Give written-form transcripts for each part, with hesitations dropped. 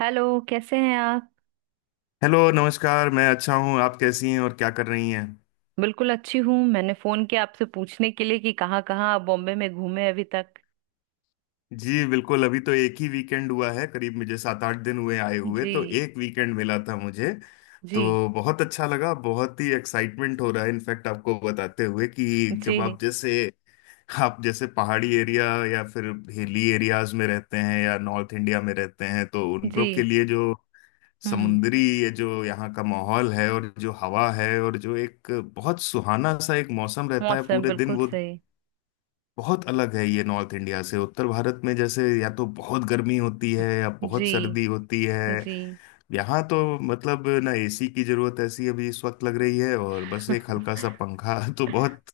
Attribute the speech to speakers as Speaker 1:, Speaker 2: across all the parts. Speaker 1: Hello. कैसे हैं आप।
Speaker 2: हेलो, नमस्कार। मैं अच्छा हूँ, आप कैसी हैं और क्या कर रही हैं?
Speaker 1: बिल्कुल अच्छी हूँ। मैंने फोन किया आपसे पूछने के लिए कि कहाँ कहाँ आप बॉम्बे में घूमे अभी तक।
Speaker 2: जी बिल्कुल। अभी तो एक ही वीकेंड हुआ है, करीब मुझे 7 8 दिन हुए आए हुए, तो
Speaker 1: जी।
Speaker 2: एक वीकेंड मिला था मुझे।
Speaker 1: जी।
Speaker 2: तो बहुत अच्छा लगा, बहुत ही एक्साइटमेंट हो रहा है इनफैक्ट आपको बताते हुए कि जब
Speaker 1: जी।
Speaker 2: आप जैसे पहाड़ी एरिया या फिर हिली एरियाज में रहते हैं या नॉर्थ इंडिया में रहते हैं, तो उन
Speaker 1: जी।
Speaker 2: लोग के लिए जो
Speaker 1: हम्म।
Speaker 2: समुद्री ये जो यहाँ का माहौल है और जो हवा है और जो एक बहुत सुहाना सा एक मौसम रहता है
Speaker 1: मौसम
Speaker 2: पूरे दिन,
Speaker 1: बिल्कुल
Speaker 2: वो
Speaker 1: सही।
Speaker 2: बहुत अलग है। ये नॉर्थ इंडिया से उत्तर भारत में जैसे या तो बहुत गर्मी होती है या बहुत
Speaker 1: जी।
Speaker 2: सर्दी होती है।
Speaker 1: जी।
Speaker 2: यहाँ तो मतलब ना एसी की जरूरत ऐसी अभी इस वक्त लग रही है और बस एक हल्का सा पंखा तो बहुत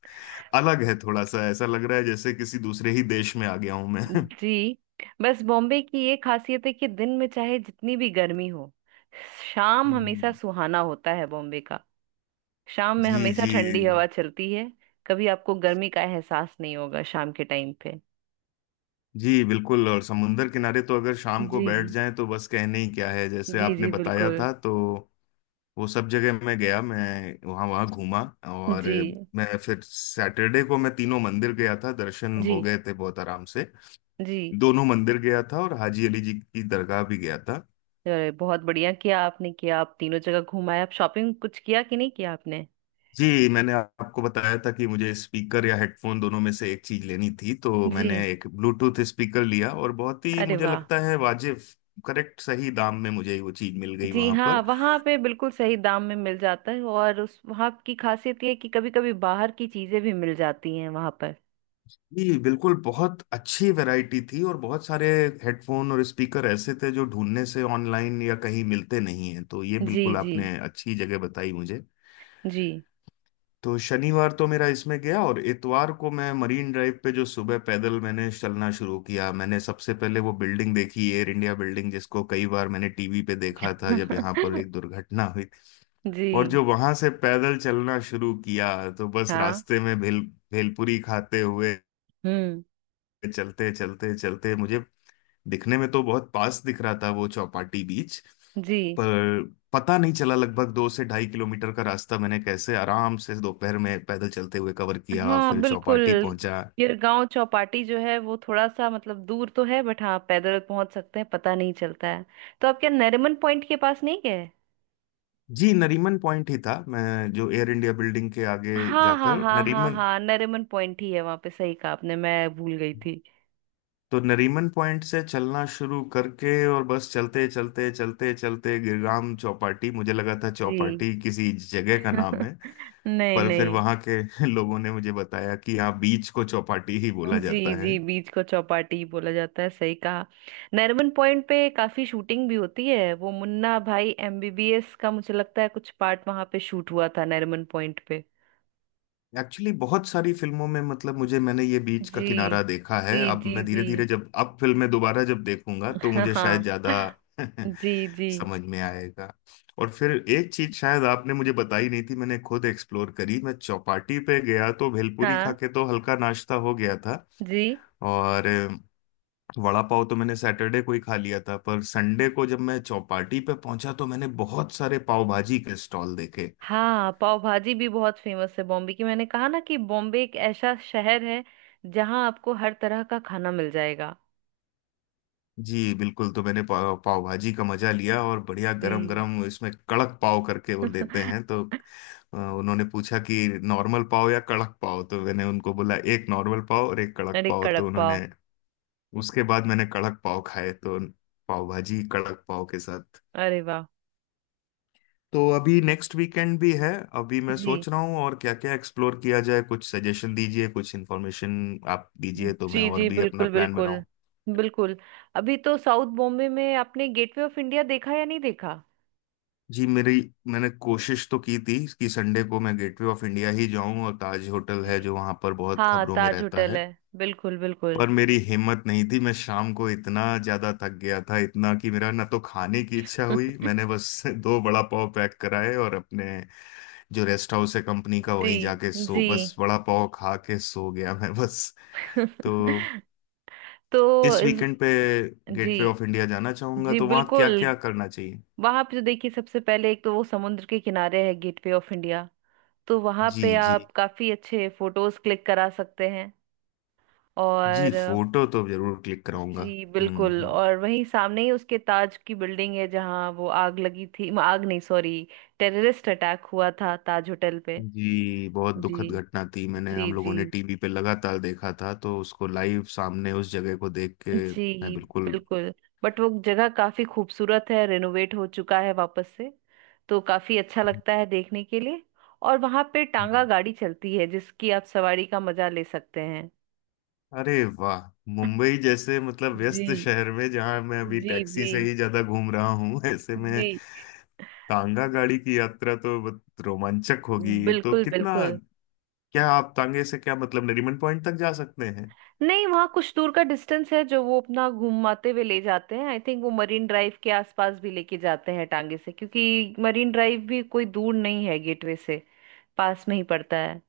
Speaker 2: अलग है, थोड़ा सा ऐसा लग रहा है जैसे किसी दूसरे ही देश में आ गया हूं मैं
Speaker 1: जी। बस बॉम्बे की ये खासियत है कि दिन में चाहे जितनी भी गर्मी हो, शाम हमेशा
Speaker 2: हम्म।
Speaker 1: सुहाना होता है बॉम्बे का। शाम में
Speaker 2: जी
Speaker 1: हमेशा
Speaker 2: जी।
Speaker 1: ठंडी हवा चलती है। कभी आपको गर्मी का एहसास नहीं होगा शाम के टाइम पे।
Speaker 2: जी बिल्कुल, और समुंदर किनारे तो अगर शाम को
Speaker 1: जी।
Speaker 2: बैठ जाएं तो बस कहने ही क्या है, जैसे
Speaker 1: जी
Speaker 2: आपने
Speaker 1: जी
Speaker 2: बताया
Speaker 1: बिल्कुल।
Speaker 2: था। तो वो सब जगह मैं गया, मैं वहाँ वहाँ घूमा। और
Speaker 1: जी
Speaker 2: मैं फिर सैटरडे को मैं तीनों मंदिर गया था, दर्शन
Speaker 1: जी
Speaker 2: हो गए थे बहुत आराम से।
Speaker 1: जी।
Speaker 2: दोनों मंदिर गया था और हाजी अली जी की दरगाह भी गया था।
Speaker 1: अरे बहुत बढ़िया किया आपने, किया आप तीनों जगह घुमाए। आप शॉपिंग कुछ किया कि नहीं किया आपने।
Speaker 2: जी, मैंने आपको बताया था कि मुझे स्पीकर या हेडफोन दोनों में से एक चीज लेनी थी, तो
Speaker 1: जी।
Speaker 2: मैंने एक ब्लूटूथ स्पीकर लिया और बहुत ही
Speaker 1: अरे
Speaker 2: मुझे
Speaker 1: वाह।
Speaker 2: लगता है वाजिब करेक्ट सही दाम में मुझे वो चीज मिल गई
Speaker 1: जी
Speaker 2: वहां
Speaker 1: हाँ,
Speaker 2: पर।
Speaker 1: वहाँ पे बिल्कुल सही दाम में मिल जाता है, और उस वहाँ की खासियत ये है कि कभी कभी बाहर की चीजें भी मिल जाती हैं वहाँ पर।
Speaker 2: जी बिल्कुल, बहुत अच्छी वैरायटी थी और बहुत सारे हेडफोन और स्पीकर ऐसे थे जो ढूंढने से ऑनलाइन या कहीं मिलते नहीं हैं, तो ये
Speaker 1: जी
Speaker 2: बिल्कुल
Speaker 1: जी।
Speaker 2: आपने अच्छी जगह बताई मुझे।
Speaker 1: जी
Speaker 2: तो शनिवार तो मेरा इसमें गया, और इतवार को मैं मरीन ड्राइव पे जो सुबह पैदल मैंने चलना शुरू किया, मैंने सबसे पहले वो बिल्डिंग देखी, एयर इंडिया बिल्डिंग, जिसको कई बार मैंने टीवी पे देखा था जब यहाँ पर एक दुर्घटना हुई।
Speaker 1: जी।
Speaker 2: और जो वहां से पैदल चलना शुरू किया, तो बस
Speaker 1: हाँ।
Speaker 2: रास्ते में भेलपुरी खाते हुए
Speaker 1: हम्म।
Speaker 2: चलते चलते चलते मुझे दिखने में तो बहुत पास दिख रहा था वो चौपाटी बीच,
Speaker 1: जी।
Speaker 2: पर पता नहीं चला लगभग 2 से 2.5 किलोमीटर का रास्ता मैंने कैसे आराम से दोपहर में पैदल चलते हुए कवर किया,
Speaker 1: हाँ
Speaker 2: फिर
Speaker 1: बिल्कुल।
Speaker 2: चौपाटी पहुंचा।
Speaker 1: गिरगांव चौपाटी जो है वो थोड़ा सा मतलब दूर तो है, बट हाँ पैदल पहुंच सकते हैं, पता नहीं चलता है। तो आप क्या नरीमन पॉइंट के पास नहीं गए?
Speaker 2: जी नरीमन पॉइंट ही था, मैं जो एयर इंडिया बिल्डिंग के आगे
Speaker 1: हाँ हाँ
Speaker 2: जाकर
Speaker 1: हाँ हाँ
Speaker 2: नरीमन,
Speaker 1: हाँ, नरीमन पॉइंट ही है वहां पे, सही कहा आपने, मैं भूल गई थी।
Speaker 2: तो नरीमन पॉइंट से चलना शुरू करके और बस चलते चलते चलते चलते गिरगाम चौपाटी, मुझे लगा था
Speaker 1: जी।
Speaker 2: चौपाटी किसी जगह का नाम है,
Speaker 1: नहीं
Speaker 2: पर फिर
Speaker 1: नहीं।
Speaker 2: वहां के लोगों ने मुझे बताया कि यहाँ बीच को चौपाटी ही बोला
Speaker 1: जी
Speaker 2: जाता है।
Speaker 1: जी, बीच को चौपाटी बोला जाता है, सही कहा। नरीमन पॉइंट पे काफी शूटिंग भी होती है, वो मुन्ना भाई एमबीबीएस का मुझे लगता है कुछ पार्ट वहां पे शूट हुआ था नरीमन पॉइंट पे।
Speaker 2: एक्चुअली बहुत सारी फिल्मों में मतलब मुझे मैंने ये बीच का
Speaker 1: जी
Speaker 2: किनारा देखा है,
Speaker 1: जी
Speaker 2: अब
Speaker 1: जी
Speaker 2: मैं धीरे
Speaker 1: जी।
Speaker 2: धीरे जब अब फिल्में दोबारा जब देखूंगा तो मुझे शायद
Speaker 1: हाँ।
Speaker 2: ज्यादा
Speaker 1: जी जी।
Speaker 2: समझ में आएगा। और फिर एक चीज शायद आपने मुझे बताई नहीं थी, मैंने खुद एक्सप्लोर करी, मैं चौपाटी पे गया तो भेलपूरी खा
Speaker 1: हाँ।
Speaker 2: के तो हल्का नाश्ता हो गया था।
Speaker 1: जी।
Speaker 2: और वड़ा पाव तो मैंने सैटरडे को ही खा लिया था, पर संडे को जब मैं चौपाटी पे पहुंचा तो मैंने बहुत सारे पाव भाजी के स्टॉल देखे।
Speaker 1: हाँ, पाव भाजी भी बहुत फेमस है बॉम्बे की। मैंने कहा ना कि बॉम्बे एक ऐसा शहर है जहाँ आपको हर तरह का खाना मिल जाएगा।
Speaker 2: जी बिल्कुल, तो मैंने पाव भाजी का मजा लिया, और बढ़िया गरम
Speaker 1: जी।
Speaker 2: गरम इसमें कड़क पाव करके वो देते हैं। तो उन्होंने पूछा कि नॉर्मल पाव या कड़क पाव, तो मैंने उनको बोला एक नॉर्मल पाव और एक कड़क
Speaker 1: अरे
Speaker 2: पाव, तो
Speaker 1: कड़क पाव।
Speaker 2: उन्होंने उसके बाद मैंने कड़क पाव खाए, तो पाव भाजी कड़क पाव के साथ।
Speaker 1: अरे वाह।
Speaker 2: तो अभी नेक्स्ट वीकेंड भी है, अभी मैं
Speaker 1: जी।
Speaker 2: सोच रहा हूँ और क्या क्या एक्सप्लोर किया जाए, कुछ सजेशन दीजिए, कुछ इन्फॉर्मेशन आप दीजिए तो मैं
Speaker 1: जी
Speaker 2: और
Speaker 1: जी
Speaker 2: भी अपना
Speaker 1: बिल्कुल
Speaker 2: प्लान
Speaker 1: बिल्कुल
Speaker 2: बनाऊँ।
Speaker 1: बिल्कुल। अभी तो साउथ बॉम्बे में आपने गेटवे ऑफ इंडिया देखा या नहीं देखा?
Speaker 2: जी मेरी, मैंने कोशिश तो की थी कि संडे को मैं गेटवे ऑफ इंडिया ही जाऊं और ताज होटल है
Speaker 1: जी।
Speaker 2: जो वहां पर बहुत
Speaker 1: हाँ
Speaker 2: खबरों में
Speaker 1: ताज
Speaker 2: रहता
Speaker 1: होटल
Speaker 2: है,
Speaker 1: है। बिल्कुल बिल्कुल।
Speaker 2: पर मेरी हिम्मत नहीं थी, मैं शाम को इतना ज्यादा थक गया था इतना कि मेरा ना तो खाने की इच्छा हुई, मैंने बस दो बड़ा पाव पैक कराए और अपने जो रेस्ट हाउस है कंपनी का
Speaker 1: जी
Speaker 2: वहीं जाके सो,
Speaker 1: जी।
Speaker 2: बस बड़ा पाव खा के सो गया मैं बस। तो
Speaker 1: तो
Speaker 2: इस
Speaker 1: इस
Speaker 2: वीकेंड पे
Speaker 1: जी
Speaker 2: गेटवे ऑफ इंडिया जाना चाहूंगा,
Speaker 1: जी
Speaker 2: तो वहां
Speaker 1: बिल्कुल।
Speaker 2: क्या क्या करना चाहिए?
Speaker 1: वहां पे तो देखिए सबसे पहले एक तो वो समुद्र के किनारे है गेटवे ऑफ इंडिया, तो वहां
Speaker 2: जी
Speaker 1: पे
Speaker 2: जी।
Speaker 1: आप काफी अच्छे फोटोज क्लिक करा सकते हैं।
Speaker 2: जी,
Speaker 1: और
Speaker 2: फोटो तो जरूर क्लिक कराऊंगा।
Speaker 1: जी
Speaker 2: हम्म
Speaker 1: बिल्कुल,
Speaker 2: हम्म।
Speaker 1: और वहीं सामने ही उसके ताज की बिल्डिंग है जहाँ वो आग लगी थी, आग नहीं सॉरी, टेररिस्ट अटैक हुआ था ताज होटल पे।
Speaker 2: जी बहुत
Speaker 1: जी
Speaker 2: दुखद घटना थी, मैंने
Speaker 1: जी
Speaker 2: हम लोगों
Speaker 1: जी।
Speaker 2: ने टीवी पे लगातार देखा था, तो उसको लाइव सामने उस जगह को देख के मैं
Speaker 1: जी
Speaker 2: बिल्कुल।
Speaker 1: बिल्कुल। बट वो जगह काफी खूबसूरत है, रेनोवेट हो चुका है वापस से, तो काफी अच्छा लगता है देखने के लिए। और वहां पे टांगा
Speaker 2: हम्म।
Speaker 1: गाड़ी चलती है जिसकी आप सवारी का मजा ले सकते हैं।
Speaker 2: अरे वाह, मुंबई जैसे मतलब व्यस्त
Speaker 1: जी
Speaker 2: शहर में जहां मैं अभी
Speaker 1: जी।
Speaker 2: टैक्सी
Speaker 1: जी
Speaker 2: से ही ज्यादा घूम रहा हूँ ऐसे
Speaker 1: जी
Speaker 2: में तांगा गाड़ी की यात्रा तो बहुत रोमांचक होगी। तो
Speaker 1: बिल्कुल
Speaker 2: कितना,
Speaker 1: बिल्कुल।
Speaker 2: क्या आप तांगे से क्या मतलब नरीमन पॉइंट तक जा सकते हैं?
Speaker 1: नहीं, वहाँ कुछ दूर का डिस्टेंस है जो वो अपना घूमाते हुए ले जाते हैं, आई थिंक वो मरीन ड्राइव के आसपास भी लेके जाते हैं टांगे से, क्योंकि मरीन ड्राइव भी कोई दूर नहीं है गेटवे से। पास में ही पड़ता है।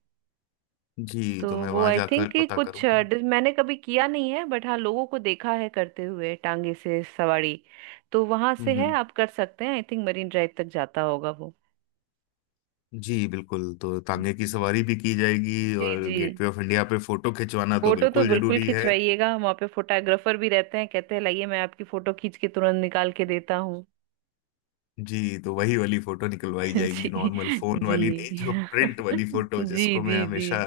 Speaker 2: जी
Speaker 1: तो
Speaker 2: तो मैं
Speaker 1: वो
Speaker 2: वहां
Speaker 1: आई थिंक
Speaker 2: जाकर
Speaker 1: कि
Speaker 2: पता
Speaker 1: कुछ
Speaker 2: करूंगा।
Speaker 1: मैंने कभी किया नहीं है, बट हाँ लोगों को देखा है करते हुए टांगे से सवारी। तो वहां से
Speaker 2: हम्म
Speaker 1: है
Speaker 2: हम्म।
Speaker 1: आप कर सकते हैं, आई थिंक मरीन ड्राइव तक जाता होगा वो।
Speaker 2: जी बिल्कुल, तो तांगे
Speaker 1: ओके।
Speaker 2: की सवारी भी की जाएगी
Speaker 1: जी
Speaker 2: और
Speaker 1: जी।
Speaker 2: गेटवे ऑफ इंडिया पे फोटो खिंचवाना तो
Speaker 1: फोटो तो
Speaker 2: बिल्कुल
Speaker 1: बिल्कुल
Speaker 2: जरूरी है।
Speaker 1: खिंचवाइएगा वहां पे, फोटोग्राफर भी रहते हैं, कहते हैं लाइए मैं आपकी फोटो खींच के तुरंत निकाल के देता हूँ।
Speaker 2: जी तो वही वाली फोटो निकलवाई
Speaker 1: जी
Speaker 2: जाएगी, नॉर्मल फोन
Speaker 1: जी
Speaker 2: वाली नहीं, जो प्रिंट वाली फोटो
Speaker 1: जी
Speaker 2: जिसको मैं
Speaker 1: जी जी।
Speaker 2: हमेशा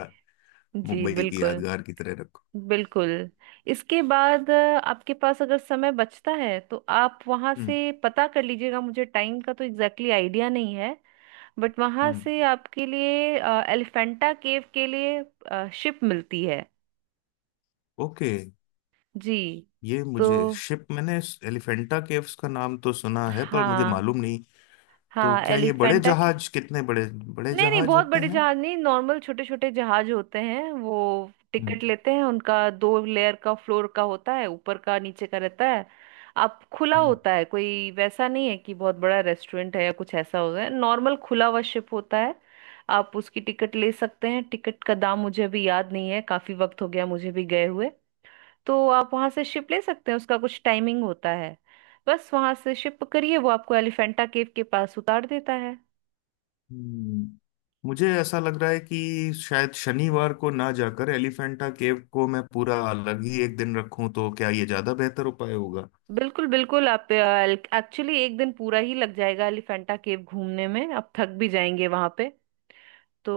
Speaker 1: जी
Speaker 2: मुंबई की
Speaker 1: बिल्कुल।
Speaker 2: यादगार की तरह रखूं।
Speaker 1: बिल्कुल। इसके बाद आपके पास अगर समय बचता है तो आप वहां
Speaker 2: हम्म
Speaker 1: से पता कर लीजिएगा, मुझे टाइम का तो एग्जैक्टली आइडिया नहीं है। बट वहां
Speaker 2: हम्म।
Speaker 1: से आपके लिए एलिफेंटा केव के लिए शिप मिलती है।
Speaker 2: ओके।
Speaker 1: जी।
Speaker 2: ये
Speaker 1: तो
Speaker 2: मुझे शिप मैंने एलिफेंटा केव्स का नाम तो सुना है पर मुझे
Speaker 1: हाँ
Speaker 2: मालूम नहीं। तो
Speaker 1: हाँ
Speaker 2: क्या ये बड़े
Speaker 1: एलिफेंटा।
Speaker 2: जहाज, कितने बड़े बड़े
Speaker 1: नहीं नहीं,
Speaker 2: जहाज
Speaker 1: बहुत
Speaker 2: होते
Speaker 1: बड़े
Speaker 2: हैं?
Speaker 1: जहाज नहीं, नॉर्मल छोटे छोटे जहाज होते हैं वो।
Speaker 2: हम्म
Speaker 1: टिकट लेते हैं, उनका दो लेयर का फ्लोर का होता है, ऊपर का नीचे का रहता है। आप खुला होता है, कोई वैसा नहीं है कि बहुत बड़ा रेस्टोरेंट है या कुछ ऐसा होता है, नॉर्मल खुला हुआ शिप होता है। आप उसकी टिकट ले सकते हैं, टिकट का दाम मुझे अभी याद नहीं है, काफी वक्त हो गया मुझे भी गए हुए। तो आप वहां से शिप ले सकते हैं, उसका कुछ टाइमिंग होता है। बस वहां से शिप पकड़िए, वो आपको एलिफेंटा केव के पास उतार देता है।
Speaker 2: हम्म, मुझे ऐसा लग रहा है कि शायद शनिवार को ना जाकर एलिफेंटा केव को मैं पूरा अलग ही एक दिन रखूं, तो क्या ये ज्यादा बेहतर उपाय होगा?
Speaker 1: बिल्कुल बिल्कुल, आप एक्चुअली एक दिन पूरा ही लग जाएगा एलिफेंटा केव घूमने में, आप थक भी जाएंगे वहां पे। तो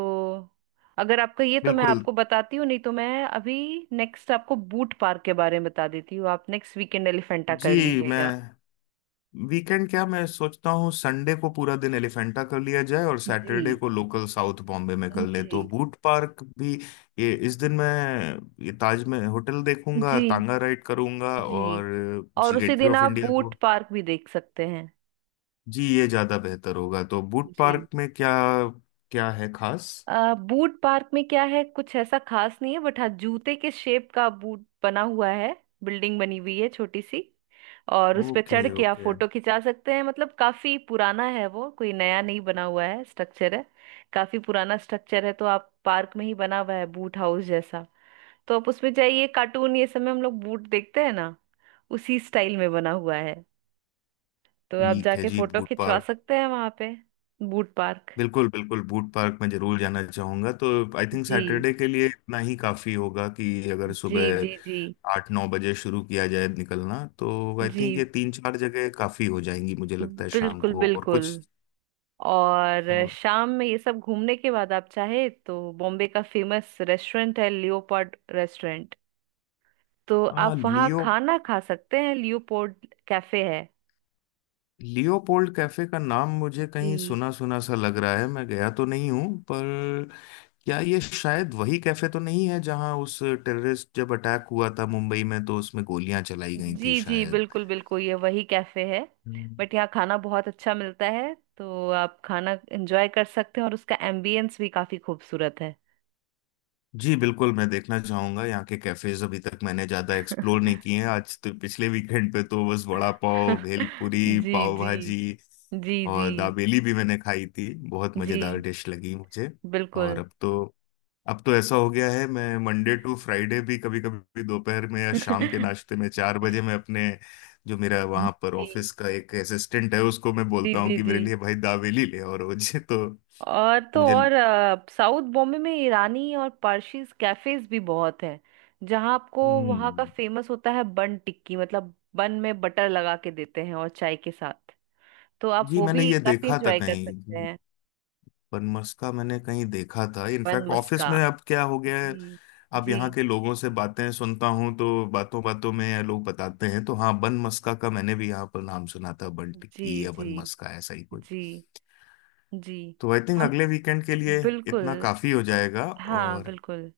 Speaker 1: अगर आपका ये तो मैं
Speaker 2: बिल्कुल।
Speaker 1: आपको बताती हूँ, नहीं तो मैं अभी नेक्स्ट आपको बूट पार्क के बारे में बता देती हूँ। आप नेक्स्ट वीकेंड एलिफेंटा कर
Speaker 2: जी मैं,
Speaker 1: लीजिएगा।
Speaker 2: वीकेंड क्या मैं सोचता हूँ संडे को पूरा दिन एलिफेंटा कर लिया जाए और
Speaker 1: जी
Speaker 2: सैटरडे को लोकल साउथ बॉम्बे में कर लें,
Speaker 1: जी
Speaker 2: तो बूट पार्क भी ये इस दिन मैं ये ताज में होटल देखूंगा,
Speaker 1: जी।
Speaker 2: तांगा राइड करूंगा और
Speaker 1: जी, और
Speaker 2: जी
Speaker 1: उसी
Speaker 2: गेटवे
Speaker 1: दिन
Speaker 2: ऑफ
Speaker 1: आप
Speaker 2: इंडिया
Speaker 1: बूट
Speaker 2: को।
Speaker 1: पार्क भी देख सकते हैं।
Speaker 2: जी ये ज्यादा बेहतर होगा। तो बूट
Speaker 1: जी।
Speaker 2: पार्क में क्या, क्या है खास?
Speaker 1: बूट पार्क में क्या है, कुछ ऐसा खास नहीं है, बट हाँ जूते के शेप का बूट बना हुआ है, बिल्डिंग बनी हुई है छोटी सी। और उस पे
Speaker 2: ओके
Speaker 1: चढ़ के आप
Speaker 2: ओके।
Speaker 1: फोटो खिंचा सकते हैं, मतलब काफी पुराना है वो, कोई नया नहीं बना हुआ है, स्ट्रक्चर है। काफी पुराना स्ट्रक्चर है, तो आप पार्क में ही बना हुआ है बूट हाउस जैसा। तो आप उसमें जाइए, कार्टून ये सब में हम लोग बूट देखते हैं ना, उसी स्टाइल में बना हुआ है। तो आप
Speaker 2: ठीक है
Speaker 1: जाके
Speaker 2: जी,
Speaker 1: फोटो
Speaker 2: बूट
Speaker 1: खिंचवा
Speaker 2: पार्क।
Speaker 1: सकते हैं वहां पे। Boot park.
Speaker 2: बिल्कुल बिल्कुल, बूट पार्क में जरूर जाना चाहूंगा। तो आई थिंक
Speaker 1: जी
Speaker 2: सैटरडे के लिए इतना ही काफी होगा कि अगर
Speaker 1: जी
Speaker 2: सुबह
Speaker 1: जी जी।
Speaker 2: 8 9 बजे शुरू किया जाए निकलना, तो आई
Speaker 1: जी
Speaker 2: थिंक ये तीन चार जगह काफी हो जाएंगी, मुझे लगता है शाम
Speaker 1: बिल्कुल
Speaker 2: को और
Speaker 1: बिल्कुल।
Speaker 2: कुछ।
Speaker 1: और
Speaker 2: और
Speaker 1: शाम में ये सब घूमने के बाद आप चाहे तो बॉम्बे का फेमस रेस्टोरेंट है, लियोपोल्ड रेस्टोरेंट, तो
Speaker 2: हाँ,
Speaker 1: आप वहाँ खाना खा सकते हैं, लियोपोल्ड कैफे है।
Speaker 2: लियोपोल्ड कैफे का नाम मुझे
Speaker 1: जी
Speaker 2: कहीं सुना सुना सा लग रहा है, मैं गया तो नहीं हूँ, पर क्या ये शायद वही कैफे तो नहीं है जहां उस टेररिस्ट जब अटैक हुआ था मुंबई में तो उसमें गोलियां चलाई गई थी
Speaker 1: जी जी
Speaker 2: शायद?
Speaker 1: बिल्कुल बिल्कुल, ये वही कैफे है।
Speaker 2: हम्म।
Speaker 1: बट यहाँ खाना बहुत अच्छा मिलता है, तो आप खाना एंजॉय कर सकते हैं, और उसका एम्बियंस भी काफी खूबसूरत है।
Speaker 2: जी बिल्कुल, मैं देखना चाहूंगा यहाँ के कैफेज। अभी तक मैंने ज्यादा एक्सप्लोर नहीं किए हैं आज तो, पिछले वीकेंड पे तो बस वड़ा पाव, भेलपुरी,
Speaker 1: जी
Speaker 2: पाव
Speaker 1: जी।
Speaker 2: भाजी
Speaker 1: जी जी
Speaker 2: और दाबेली भी मैंने खाई थी, बहुत
Speaker 1: जी
Speaker 2: मजेदार डिश लगी मुझे। और
Speaker 1: बिल्कुल।
Speaker 2: अब तो ऐसा हो गया है मैं मंडे टू फ्राइडे भी कभी कभी दोपहर में या शाम के नाश्ते में 4 बजे मैं अपने जो मेरा वहां पर
Speaker 1: जी
Speaker 2: ऑफिस का एक असिस्टेंट है, उसको मैं
Speaker 1: जी
Speaker 2: बोलता हूँ
Speaker 1: जी
Speaker 2: कि
Speaker 1: जी।
Speaker 2: मेरे लिए भाई दावेली ले, और रोज तो
Speaker 1: और तो
Speaker 2: मुझे
Speaker 1: और साउथ बॉम्बे में ईरानी और पारसीज कैफेज भी बहुत हैं, जहाँ आपको वहाँ का
Speaker 2: हम्म।
Speaker 1: फेमस होता है बन टिक्की, मतलब बन में बटर लगा के देते हैं और चाय के साथ, तो आप
Speaker 2: जी
Speaker 1: वो
Speaker 2: मैंने
Speaker 1: भी
Speaker 2: ये
Speaker 1: काफी
Speaker 2: देखा था
Speaker 1: इंजॉय कर सकते
Speaker 2: कहीं,
Speaker 1: हैं।
Speaker 2: बनमस्का मैंने कहीं देखा था
Speaker 1: बन
Speaker 2: इनफैक्ट ऑफिस
Speaker 1: मस्का।
Speaker 2: में अब क्या हो गया है,
Speaker 1: जी
Speaker 2: अब
Speaker 1: जी
Speaker 2: यहाँ के लोगों से बातें सुनता हूँ तो बातों बातों में लोग बताते हैं, तो हाँ बनमस्का का मैंने भी यहाँ पर नाम सुना था, बन
Speaker 1: जी
Speaker 2: टिक्की या
Speaker 1: जी
Speaker 2: बनमस्का ऐसा ही।
Speaker 1: जी जी।
Speaker 2: तो आई थिंक
Speaker 1: हम
Speaker 2: अगले वीकेंड के लिए इतना
Speaker 1: बिल्कुल।
Speaker 2: काफी हो जाएगा।
Speaker 1: हाँ
Speaker 2: और
Speaker 1: बिल्कुल।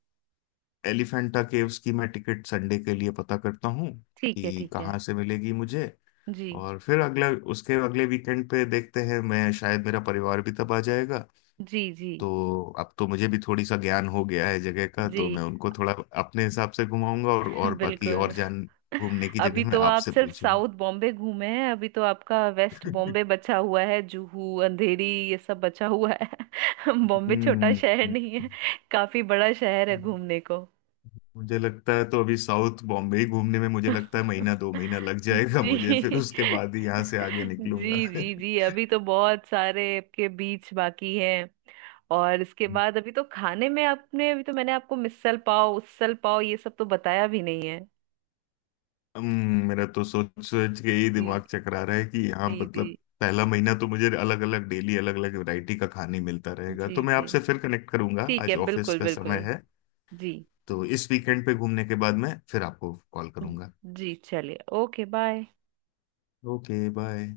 Speaker 2: एलिफेंटा केव्स की मैं टिकट संडे के लिए पता करता हूँ
Speaker 1: ठीक है
Speaker 2: कि
Speaker 1: ठीक है।
Speaker 2: कहाँ से मिलेगी मुझे।
Speaker 1: जी
Speaker 2: और फिर अगला उसके अगले वीकेंड पे देखते हैं, मैं शायद मेरा परिवार भी तब आ जाएगा,
Speaker 1: जी जी
Speaker 2: तो अब तो मुझे भी थोड़ी सा ज्ञान हो गया है जगह का, तो
Speaker 1: जी।
Speaker 2: मैं उनको थोड़ा अपने हिसाब से घुमाऊंगा, और बाकी
Speaker 1: बिल्कुल।
Speaker 2: और जान घूमने की
Speaker 1: अभी
Speaker 2: जगह मैं
Speaker 1: तो आप
Speaker 2: आपसे
Speaker 1: सिर्फ
Speaker 2: पूछूंगा।
Speaker 1: साउथ बॉम्बे घूमे हैं, अभी तो आपका वेस्ट बॉम्बे बचा हुआ है, जुहू अंधेरी ये सब बचा हुआ है। बॉम्बे छोटा
Speaker 2: हम्म।
Speaker 1: शहर नहीं है, काफी बड़ा शहर है घूमने को।
Speaker 2: मुझे लगता है तो अभी साउथ बॉम्बे ही घूमने में मुझे लगता है महीना 2 महीना लग जाएगा मुझे, फिर
Speaker 1: जी।
Speaker 2: उसके बाद ही यहाँ से आगे निकलूंगा
Speaker 1: जी जी जी, अभी तो बहुत सारे आपके बीच बाकी हैं। और इसके बाद अभी तो खाने में आपने, अभी तो मैंने आपको मिसल पाव, उसल पाव ये सब तो बताया भी नहीं है।
Speaker 2: मेरा तो सोच सोच के ही दिमाग
Speaker 1: जी
Speaker 2: चकरा रहा है कि यहाँ
Speaker 1: जी
Speaker 2: मतलब
Speaker 1: जी
Speaker 2: पहला महीना तो मुझे अलग अलग डेली अलग अलग वैरायटी का खाने मिलता रहेगा। तो
Speaker 1: जी
Speaker 2: मैं
Speaker 1: जी।
Speaker 2: आपसे फिर कनेक्ट करूंगा,
Speaker 1: ठीक है
Speaker 2: आज ऑफिस
Speaker 1: बिल्कुल
Speaker 2: का समय
Speaker 1: बिल्कुल।
Speaker 2: है।
Speaker 1: जी
Speaker 2: तो इस वीकेंड पे घूमने के बाद मैं फिर आपको कॉल करूंगा।
Speaker 1: जी, चलिए ओके बाय।
Speaker 2: Okay bye.